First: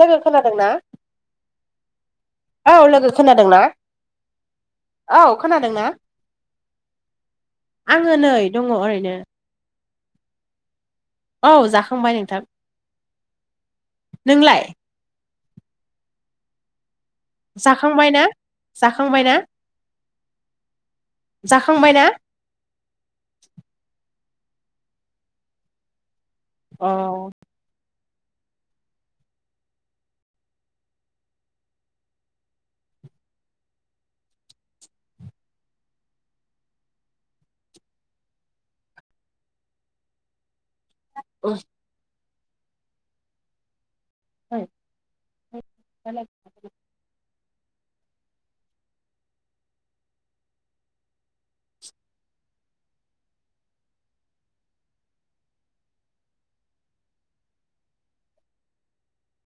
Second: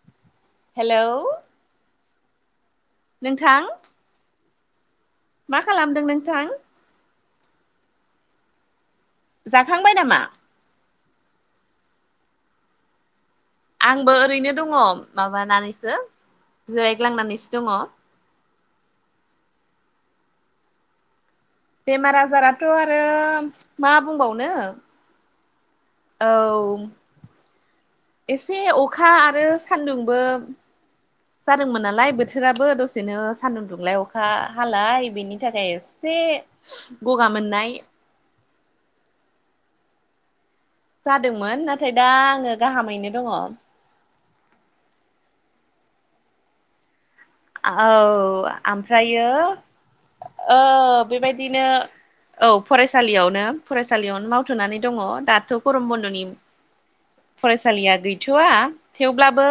लोगो खोनादों ना हेलौ औ लोगो नोंथां खोनादोंना औ मा खोनादोंना खालामदों नोंथां आङो नै दङ ओरैनो। जाखांबाय नामा? औ जाखांबाय नोंथां। आंबो ओरैनो नोंलाय दङ माबानानैसो जिरायग्लांनानैसो। दङ जाखांबाय ना जाखांबाय ना? जाखांबाय ना बेमार आजाराथ आरो मा बुंबावनो औ अ एसे अखा आरो सान्दुंबो जादोंमोन नालाय बोथोराबो दसेनो सान्दुं दुंलाय अखा हालाय बेनि थाखाय एसे गगा मोननाय जादोंमोन नाथाय दा आङो गाहामैनो दङ। [unintelligible] औ आमफ्रायो ओ बेबायदिनो औ फरायसालियावनो फरायसालियावनो मावथ'नानै दङ दाथ' गरम बन्द'नि फरायसालिया गैथ'आ थेवब्लाबो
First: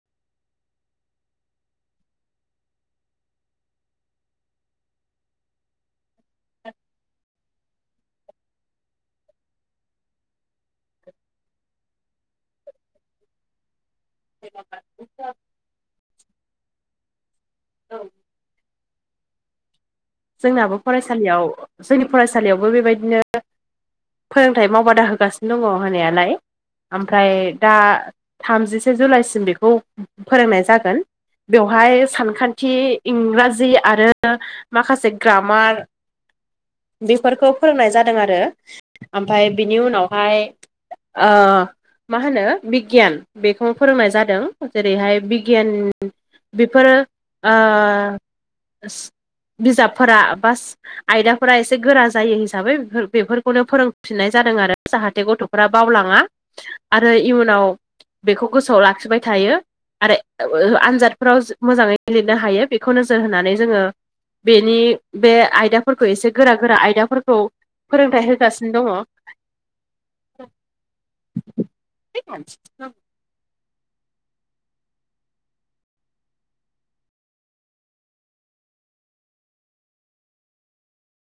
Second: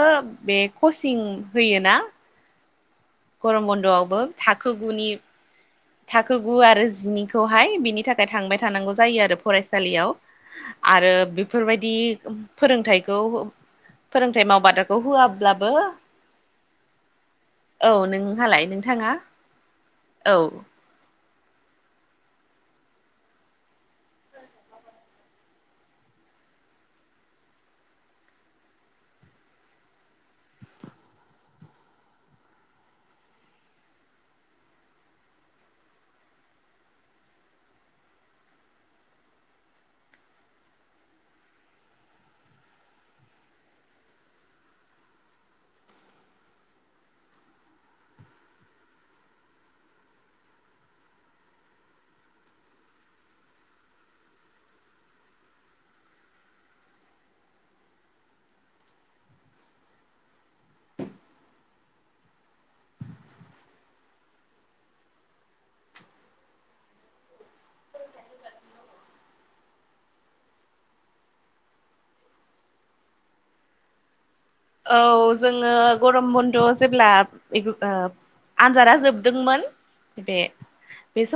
बे कचिं होयोना गरम बन्द'आवबो थाखो गुनि थाखो गु आरो जिनिखौहाय बिनि थाखाय थांबाय थानांगौ जायो आरो फरायसालियाव आरो बेफोरबायदि फोरोंथाइखौ फोरोंथाइ मावबादाखौ होआब्लाबो औ नोंहालाय नों थाङा। जोंनाबो फरायसालियाव जोंनि फरायसालियावबो बेबायदिनो फोरोंथाइ मावबादा होगासिनो दङ होनायालाय। ओमफ्राय दा थामजिसे जुलाइसिम बेखौ फोरोंनाय जागोन बेवहाय सानखान्थि इंराजि आरो माखासे ग्रामार बेफोरखौ फोरोंनाय जादों आरो ओमफाय बिनि उनावहाय आ मा होनो बिगियान बेखौ फोरोंनाय जादों जेरैहाय बिगियान बेफोरो आ स बिजाबफोरा बास आयदाफोरा एसे गोरा जायो हिसाबै बेफोर बेफोरखौनो फोरोंफिननाय जादों आरो जाहाथे गथ'फोरा बावलाङा आरो इयुनाव बेखौ गोसोआव लाखिबाय थायो आरो आनजादफोराव मोजाङै लिरनो हायो बेखौ नोजोर होनानै जोङो बेनि बे आयदाफोरखौ एसे गोरा गोरा आयदाफोरखौ फोरोंथायाइ होगासिनो दङ [unintelligible] औ जोङो गरम बन्द' जेब्ला एग्रुब ओ आनजादा जोबदोंमोन बे बे समाव